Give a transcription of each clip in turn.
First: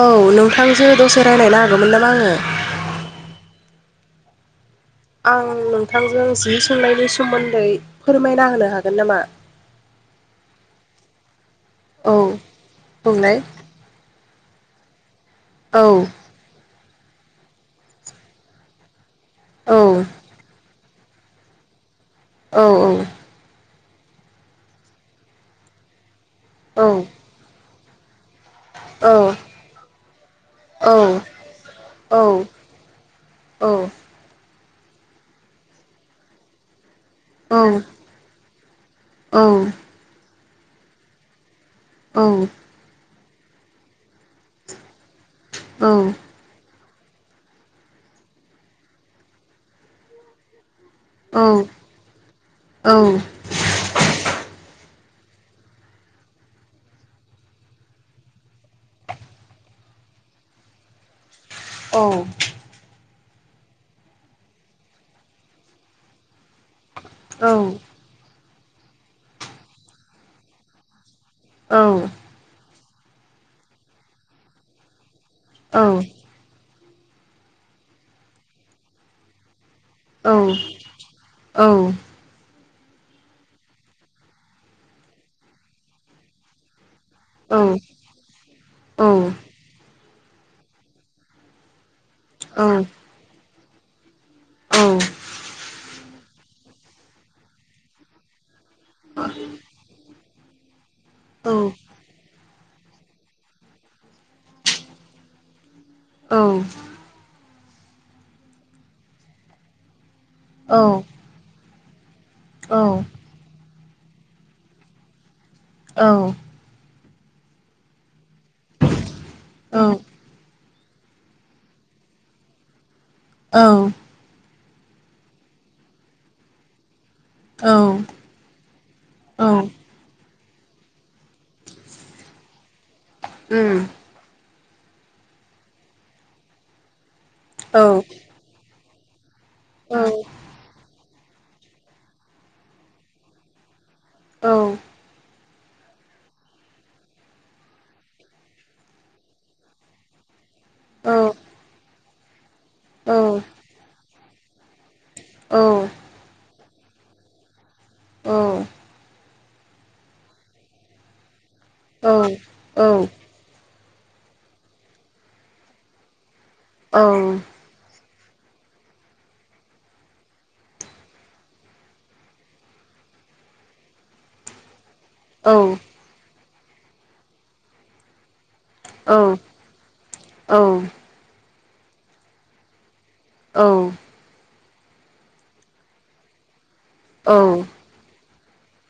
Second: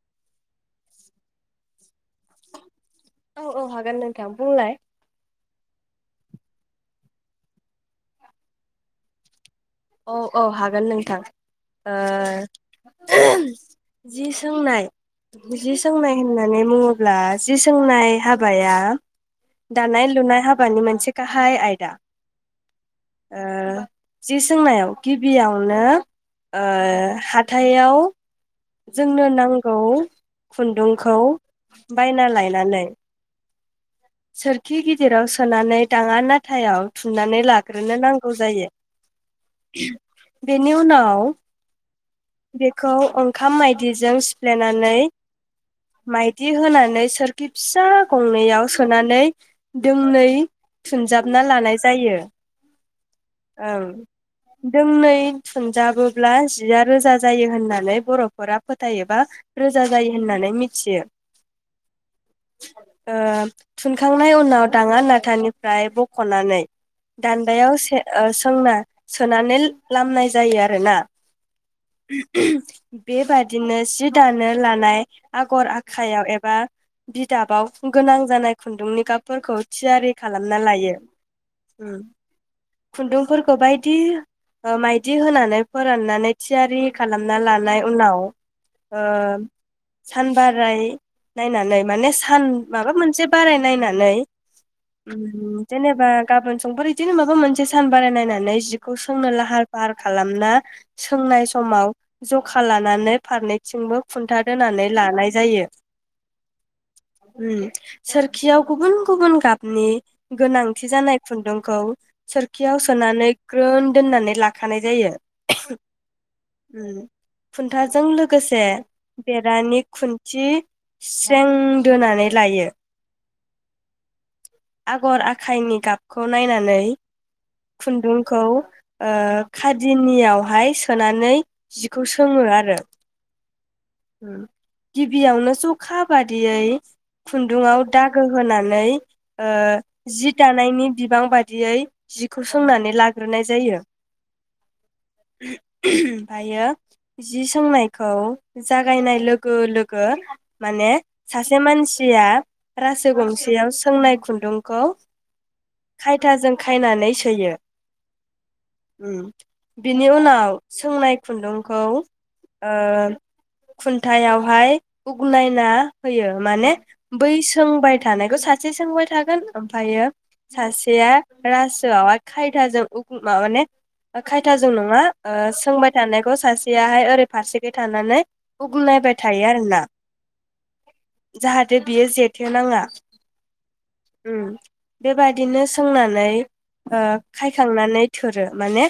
औ नोंथांजो दसे रायलायनो हागो मोन नामा आङो। औ- औ हागोन नोंथां बुंलाय। आं नोंथांजों जि सोंनायनि सोमोन्दै फोरमायना होनो हागोन नामा। औ -औ हागोन नोंथां औ ओ बुंलाय जि सोंनाय जि औ सोंनाय होननानै मुङाव अब्ला जि सोंनाय हाबाया औ दानाय लुनाय हाबानि मोन से गाहाय आइदा। औ -औ जि सोंनायाव गिबियावनो ओ औ हाथाय याव औ जोंनो नांगौ औ खुन्दुंखौ औ बायना लायनानै औ सोर खि गिदिराव सोनानै थाङा नाथायाव सुनानै औ औ लाग्रोनो नांगौ जायो। औ बेनि उनाव औ बेखौ ओं खाम मायदिजों सिफ्लेनानै औ औ मायदि होनानै सोरखि फिसा गंनैयाव सोनानै दोंनै सुनजाबना लानाय जायो। औ। ओं दोंनै थुनजाबोब्ला जिया रोजा जायो होननानै बर फोरा फोथायो बा रोजा जायो होननानै मिथियो। औ। ओ थुनखांनाय उनाव दाङा नाथानिफ्राय बखनानै दान्दायाव से सोंना सोनानै लामनाय जायो आरोना। [unintelligible] बेबादिनो जि दानो लानाय आगर आखाइयाव एबा बिदाबाव गोनां जानाय खुन्दुंनि गाबफोरखौ थियारि खालामना लायो उम खुन्दुंफोरखौ बायदि माइदि होनानै फोराननानै थियारि खालामना लानाय उनाव सानबाराय नायनानै माने सान माबा मोनसे बाराय नायनानै उम जेनेबा गाबोन संफोर बिदिनो माबा मोनसेसो सान बारायनायनानै जि खौ सोंनो लाहार फाहार खालाम ना सोंनाय समाव जखा खा लानानै फारनैथिंबो खुन्था दोनानै लानाय जायो औ उम सोरखियाव गुबुन गुबुन गाबनि गोनांथि जानाय खुन्दुंखौ कियाव सोनानै ग्रोन दोननानै लाखानाय जायो ओम खुन्थाजों लोगो लोगोसे बेरानि खुन्थि स्रें दोनानै लायो औ आगर आखाइनि गाबखौ नायनानै औ खुन्दुंखौ औ उम औ खादिनियाव बहाय सोनानै जिखौ सोङो आरो उम गिबियावनो जखा बादियै खुन्दुाव दागो होनानै ओ जि दानायनि बिबां बायदियै जिखौ सोंनानै लाग्रोनाय जायो। औ ओमफ्रायो जि सोंनायखौ जागायनाय लोगो लोगो माने सासे मानसि या रासो गंसेयाव सोंनाय खुन्दुंखौ खायथाजों खायनानै सोयो औ उम बिनि उनाव सोंनाय खुन्दुं औ औ खुन्थायावहाय उगनायना होयो। माने बै सोंबाय थानायखौ सासे सोंबाय थागोन ओमफायो सासेया रासोआव खायथाजों मा-माने खायथाजों नङा। ओ सोंबाय थानायखौ सासे आहाय ओरै फारसेखै थानानै उगु नायबाय थायो आरोना। जाहाथे बियो जेथो नाङा। औ उम बेबादिनो सोंनानै ओ खायखांनानै थो थोरो माने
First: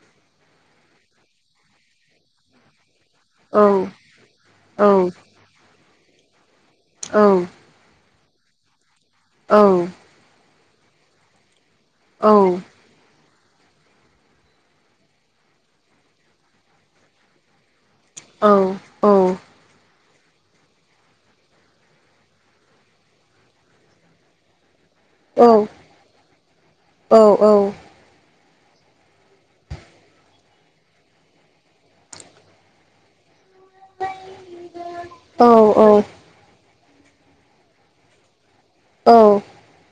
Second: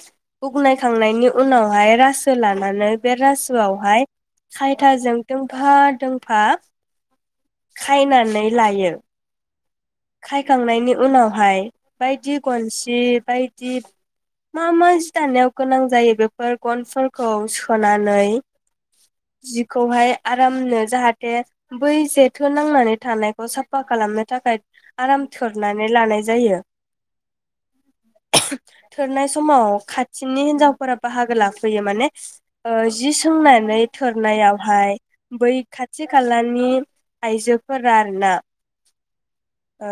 उगुनुखांनायनि उनावहाय रासो लानानै बे रासोआवहाय खायथाजों दोंफा दोंफा औ खायनानै लायो। औ खायखांनायनि उनावहाय बायदि गनसि बाय जि मा मा जि दानायाव गोनां जायो बेफोर गनफोरखौ सो हनानै जिखौहाय आरामनो जाहाथे बै जेथो नांनानै थानायखौ साफा खालामनो थाखाय आराम थोरनानै लानाय जायो। थोरनाय समाव खाथिनि हिन्जावफोरा बाहागो लाफैयो माने ओ जि सोंना नै थोरनायावहाय बै खाथि खालानि आयजोफोर आरोना। औ। ओ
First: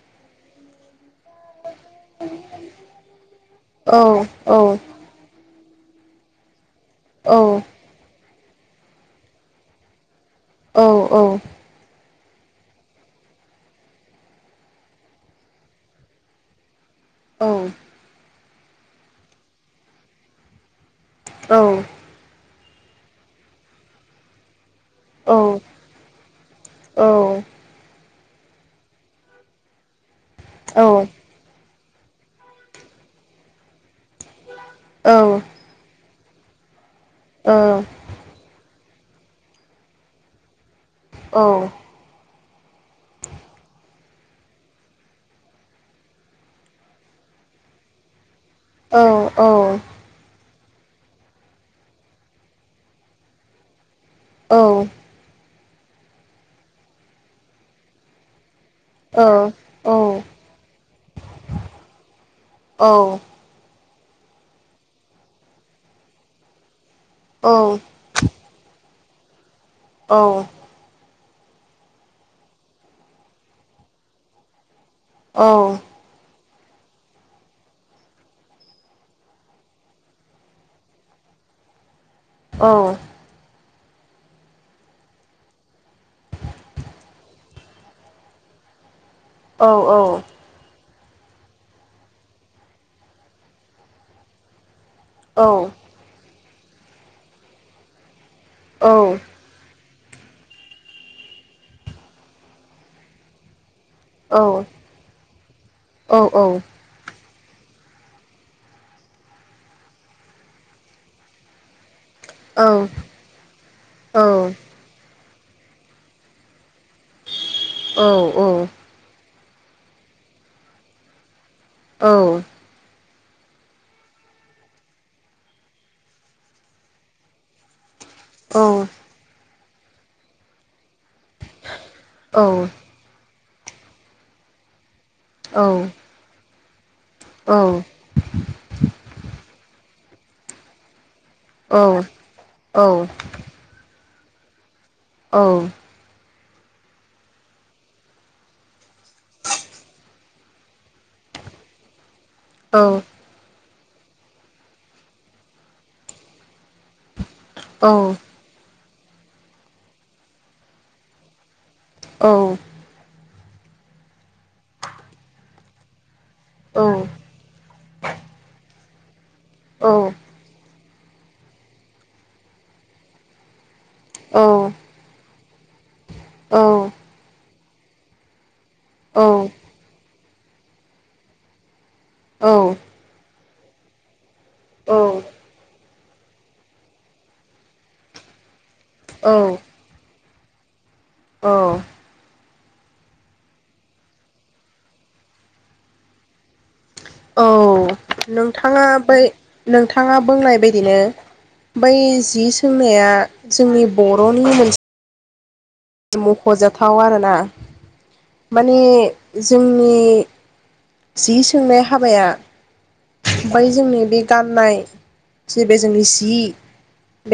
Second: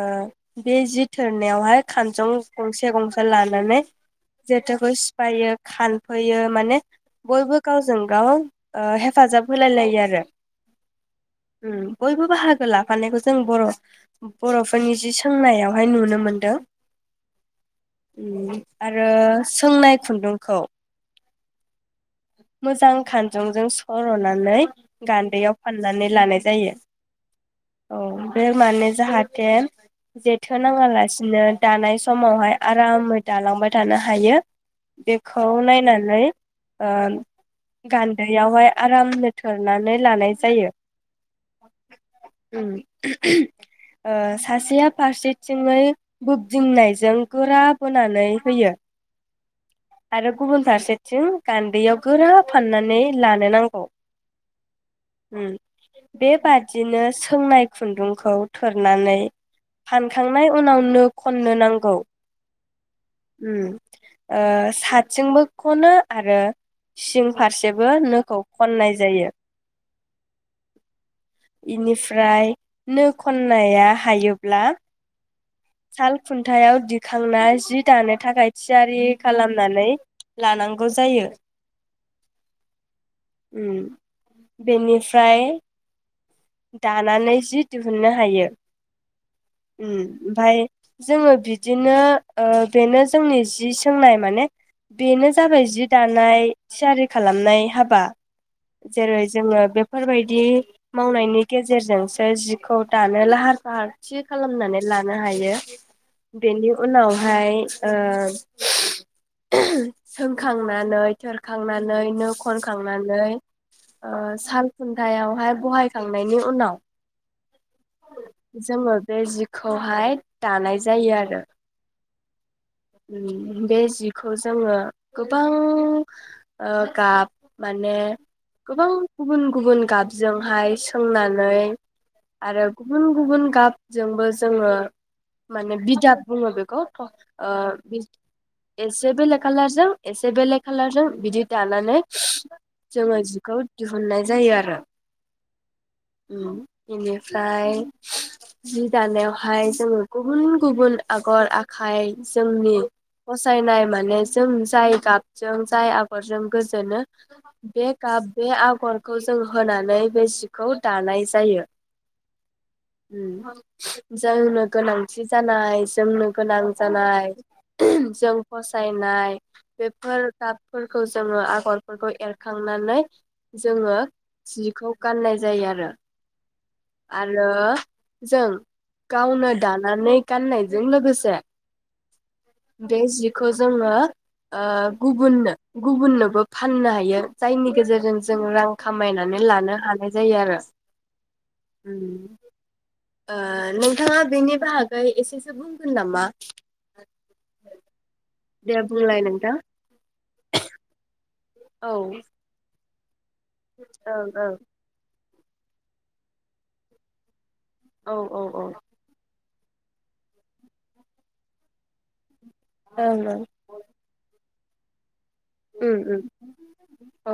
बे जि थोरनायावहाय खानजं गंसे गंसे लानानै जेथोखौ सिफायो । खानफैयो माने बयबो गावजों गाव। ओ हेफाजाब होलाय लायो आरो। औ औ। उम बयबो बाहागो लाफानायखौ जों बर' बर'फोरनि जि सोंनायावहाय नुनो मोनदों। औ। ओ आरो सोंनाय खुन्दुंखौ। औ। मोजां खानजंजों सर'नानै। गान्दैयाव फाननानै लानाय जायो औ। बे माने जाहाथे। जेथो नाङा लासिनो। दानाय समावहाय आरामै दालांबाय थानो हायो बेखौ नायनानै। ओ। गान्दैयाव हाय। आराम नो थोरनानै लानाय जायो। औ। ओम ओ सासेया फारसेथिंयै बोब्दिंनायजों गोरा बोनानै। होयो औ। औ। आरो गुबुन फारसेथिं गान्दैयाव गोरा फाननानै लानो नांगौ। औ। ओम बेबादिनो सोंनाय खुन्दुंखौ। औ थोरनानै फानखांनाय उनाव नो खननो नांगौ उम। ओ। साथजोंबो खनो आरो। सिं फारसेबो नोखौ ख'ननाय जायो। औ। बेनिफ्राय नो ख'ननाया हायोब्ला। औ। साल खुन्थायाव दिखांना जि दानो थाखाय थियारि खालामनानै लानांगौ जायो। औ। ओम बेनिफ्राय। दानानै जि दिहुननो हायो। ओम ओमफाय। जोङो बिदिनो बेनो जोंनि जि सोंनाय माने। बेनो जाबाय जि दानाय। थियारि खालामनाय हाबा। जेरै जोङो बे फोरबायदि मावनायनि गेजेरजोंसो जिखौ दानो लाहार फाहार खालामनानै लानो हायो बेनि उनाव ओमफाय ओ सोंखांनानै थोरखांनानै। नो खनखांनानै ओ साल खुन्थायाव। [unintelligible] बहायखांनायनि उनाव औ औ। जोङो बे जिखौहाय दानाय जायो आरो। औ। ओम बे जिखौ जोङो ओ गोबां गाब माने औ गोबां गुबुन गुबुन गुबुन गाबजोंहाय। सोंनानै औ आरो गुबुन गुबुन गाब जोंबो जोङो। माने बिदाब बुंङो बेखौ खौ। त ओ बि एसे बेलेख कालारजों। एसे बेलेख कालारजों। बिदि दानानै जोङो जिखौ दिहु मोननाय जायो आरो। औ। ओम इनिफ्राय। जि दानायावहाय जोङो गुबुन गुबुन आगर आखाय। जोंनि फसायनाय माने जों जाय गाबजों जाय आगरजों। गोजोनो बे गाब बे आगर। खौ जों होनानै बे सिखौ दानाय जायो। औ ओम जोंनो गोनांथि जानाय जोंनो गोनां जानाय जों फस साइनाय बेफोर गाब फोरखौ जोंङो आगरफोरखौ एरखांनानै जोंङो जिखौ गाननाय जायो आरो। आरो जों गावनो दानानै गाननायजों लोगोसे दाय जिब खौ‌ जोंङो ओ गुबुननो गुबुननोबो फाननो हायो जायनि गेजेरजों जों रां खामायनानै लानो हानाय जायो आरो उम ओ नोंथांङा बेनि बाहागै एसेसो बुंगोन नामा? औ नों दे थांङा बै बुंलाय नोंथां। नोंथांङा मा बुंनाय बायदिनो औ बै जि सों हयया जोंनि ओं बर'नि ओं मोनस मख'जाथाव आरोना औ औ औ माने जोंनि जि सोंनाय हाबाया ओं ओं बै जोंनि बे गाम नाय जे बे जोंनि उम उम सि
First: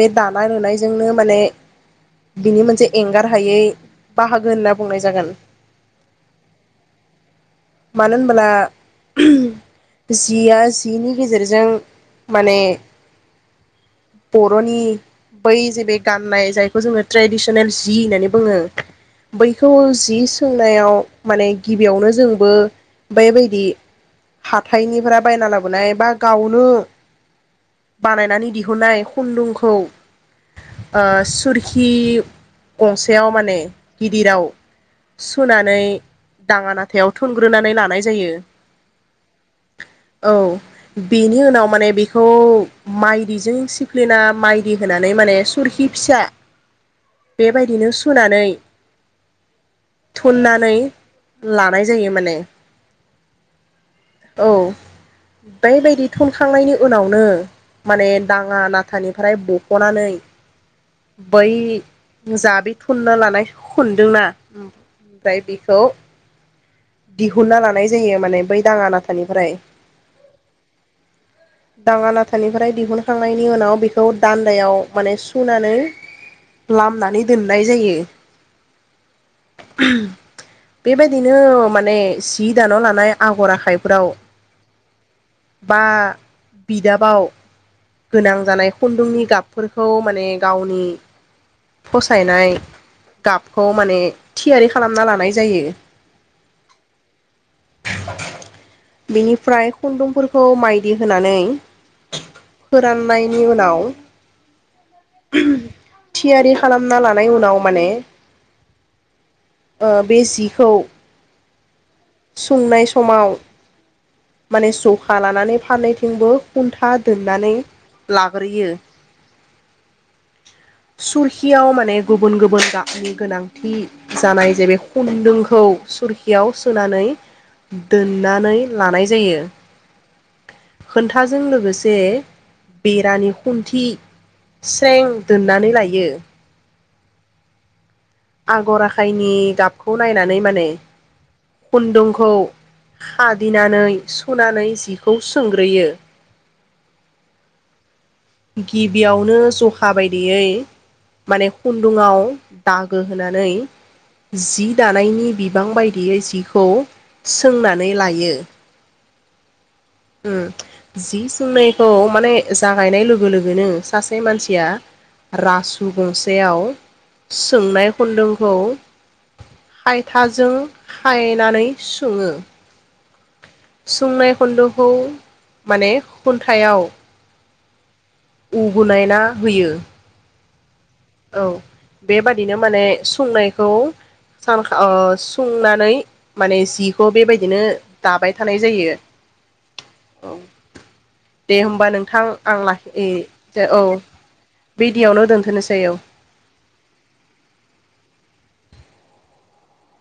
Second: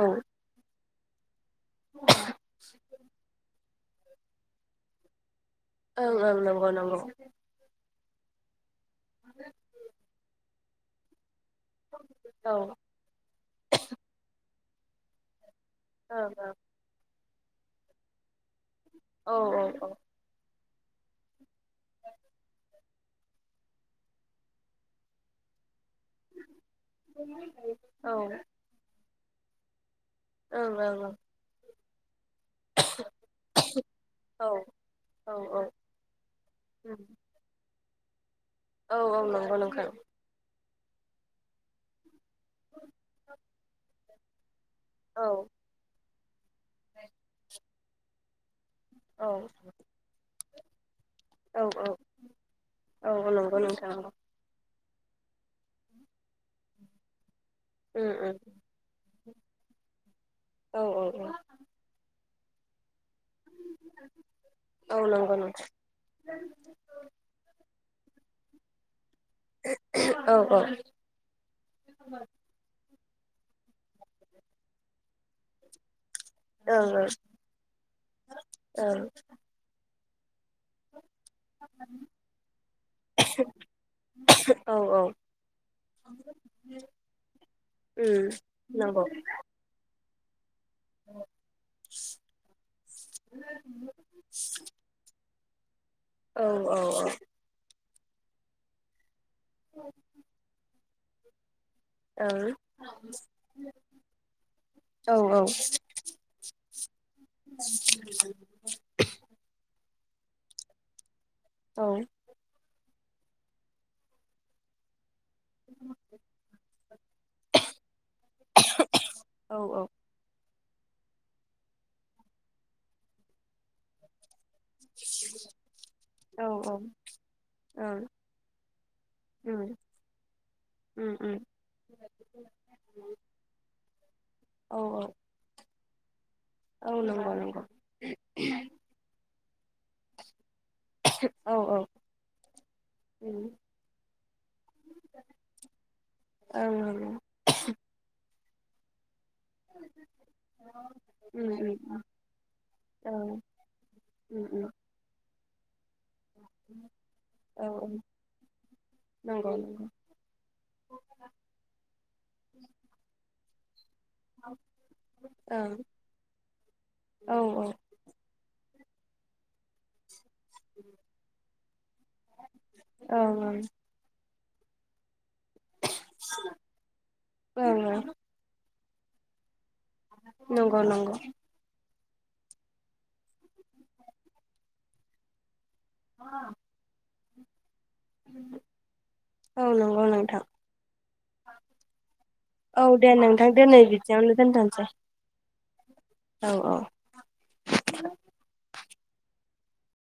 औ बे दानाय लुनाय जोंनो माने बिनि मोनसे एंगार हायै बाहागो होनना बुंनाय जागोन। ओं ओं नंगौ नंगौ। मानो होन ब्ला जिया जिनि गेजेरजों जों माने औ ब र'नि बै जे बे ओं गाननाय ओं जायखौ जोंङो ट्रेदिसनेल जि होननानै बुंङो बैखौ औ जि सों नायाव माने गिबियावनो जोंबो बैबायदि हाथाइनिफोरा बायना लाबोनाय बा गावनो औ ओं बानायनानै दिहुननाय खुन्दुंखौ ओं ओ सुरखि‌ खि गंसेयाव माने गिदिराव औ औ औ सुनानै दांङा उम नाथायाव थुनग्रोनानै लानाय जायो औ औ नंगौ नोंथां बिनि उनाव माने बे खौ माइदिजों सिफ्लिना माइदि होनानै औ माने सरखि फिसा बेबायदिनो सुनानै औ थुननानै औ लानाय औ जायो माने औ नंगौ नोंथां औ बेबायादि थुनखांनायनि उनावनो माने उम उम दांङा नाथानिफ्राय बख'नानै औ औ बै [unintelligible] खुनना लानाय खुन्दोना औ नंगौ ओमफ्राय बेखौ दिहुनना लानाय जायो माने बै दांङा नाथा नाथानिफ्राय दिहुन नोंथां औ दांङा नाथानिफ्राय दिहुन खांनायनि उनाव बेखौ दान्दायाव माने सुनानै ओं लामनानै दोननाय जायो। बेबायदिनो औ माने सि दानो लानाय आगर आखाइफोराव ओं औ औ बा बिदाबाव उम गोनां जानाय नंगौ खुन्दुंनि गाबफोरखौ माने गावनि फसायनाय गाबखौ माने थियारि खालामना लानाय। नाय जायो। औ औ औ। [inaudible] बेनिफ्राय खुन्दुंफोरखौ माइ दि होनानै। ओं फोराननायनि उनाव औ औ। बे खालामना लानाय उनाव माने ओ बे जिखौ औ संनाय स समाव माने सुख खा लानानै फारनैथिंबो खुन्था दोननानै लाग्रोयो औ सुरखियाव माने गुबुन गुबुन गानि गोनांथि जानाय जे बे खुन्दुंखौ सुरखियाव औ सोनानै ओं दोननानै लानाय जायो उम उम उम खोनथाजों लोगोसे बेरानि खुन्थि औ स्रें दोननानै लायो बियो औ नंगौ नंगौ। आगर आखाइनि बेखौ नायनानै माने औ खुन्दुंखौ उम हादिनानै सुनानै जिखौ सोंग्रोयो। औ औ। गिबियाव नो जखाबायदियै माने उम उम खुनदुंआव दागो ओं होनानै उम उम जि दानायनि बि गोबां बाय बियो जिखौ औ सोंनानै लायो नंगौ सम जि सोंनायखौ माने जागायनाय लोगो लोगो बोनो सासे मानसिया नंगौ रासु गंसेयाव ओं औ ओं सोंनाय खुदोंखौ आ। थाजों खायनानै सङो ओं ओं। सुंनाय [unintelligible] माने खुन्थायाव [unintelligible] गौ बोनायना होयो नं नाेंगौ औ बेबादिनो माने सुंनायखौ सान खाव ओ संना नै माने जिखौ बिबाय दिनो दाबाय थानाय जायो औ नंगौ औ नोंथां दे होमबा नोंथां आं औ लाखि दे नोंथां दो दिनै औ बिदियावनो दोनथ'सै बिडियावनो दोनथनोसै सै औ औ औ